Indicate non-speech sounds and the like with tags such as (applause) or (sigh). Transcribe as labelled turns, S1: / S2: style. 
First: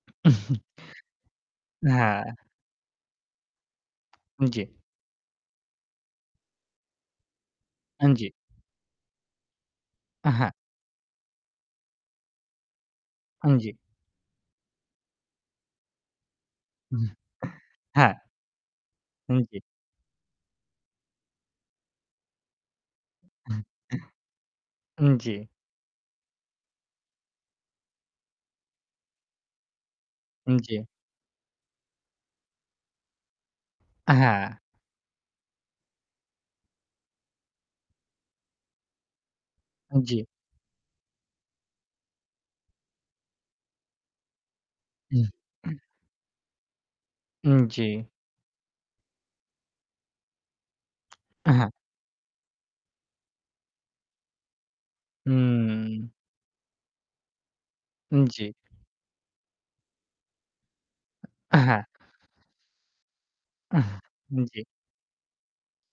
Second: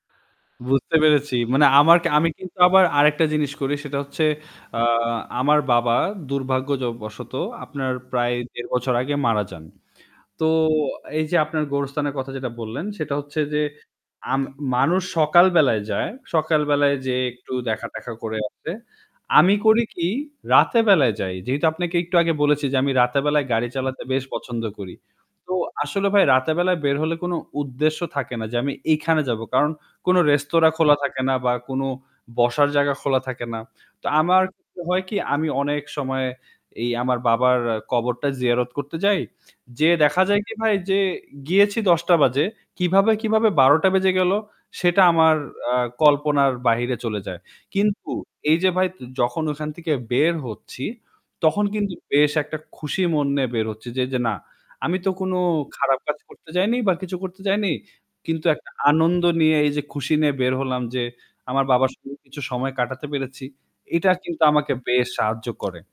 S1: (chuckles)
S2: বুঝতে পেরেছি। মানে আমার আমি
S1: হ্যাঁ।
S2: কিন্তু আবার আরেকটা জিনিস করি সেটা হচ্ছে
S1: উম জ্বি।
S2: আ আমার বাবা দুর্ভাগ্য য বশত আপনার
S1: হ্যাঁ, জি।
S2: প্রায় ১.৫ বছর আগে মারা যান। তো
S1: হ্যাঁ।
S2: এই যে আপনার গোরস্থানের কথা যেটা বললেন সেটা হচ্ছে
S1: হ্যাঁ,
S2: যে,
S1: জ্বি।
S2: আম মানুষ সকাল বেলায় যায় সকালবেলায়
S1: (chuckles)
S2: যেয়ে একটু
S1: হ্যাঁ।
S2: দেখা-টেখা করে আসে।
S1: হুম।
S2: আমি
S1: জ্বি।
S2: করি কি রাতে বেলায় যাই। যেহেতু আপনাকে একটু আগে বলেছি যে আমি রাতে বেলায়
S1: (chuckles)
S2: গাড়ি চালাতে বেশ পছন্দ করি।
S1: জ্বি।
S2: তো আসলে ভাই রাতে বেলায় বের হলে কোন উদ্দেশ্য থাকে না যে আমি এইখানে যাব। কারণ কোনো রেস্তোরাঁ
S1: জ্বি।
S2: খোলা থাকে না বা কোন বসার জায়গা খোলা থাকে না। তো আমার
S1: হ্যাঁ।
S2: হয় কি আমি অনেক সময় এই আমার বাবার কবরটা জিয়ারত করতে যাই। যে
S1: জ্বি।
S2: দেখা যায় কি ভাই যে গিয়েছি ১০ টা বাজে। কিভাবে, কিভাবে ১২ টা বেজে গেলো সেটা
S1: হুম।
S2: আমার আ
S1: (chuckles)
S2: কল্পনার বাহিরে চলে যায়।
S1: হুম, জ্বি।
S2: কিন্তু এই যে ভাই যখন ওখান থেকে বের হচ্ছি
S1: আ
S2: তখন
S1: হ্যাঁ।
S2: কিন্তু বেশ একটা খুশি মন নিয়ে বের হচ্ছি যে, যে না, আমি তো কোনো খারাপ
S1: হুম।
S2: কাজ করতে যাইনি বা কিছু করতে যাইনি। কিন্তু
S1: জ্বী।
S2: একটা আনন্দ নিয়ে এই যে খুশি নিয়ে বের হলাম যে আমার
S1: হ্যাঁ।
S2: বাবার সঙ্গে কিছু সময় কাটাতে পেরেছি।
S1: (chuckles)
S2: এটা কিন্তু
S1: জ্বী।
S2: আমাকে বেশ সাহায্য করে।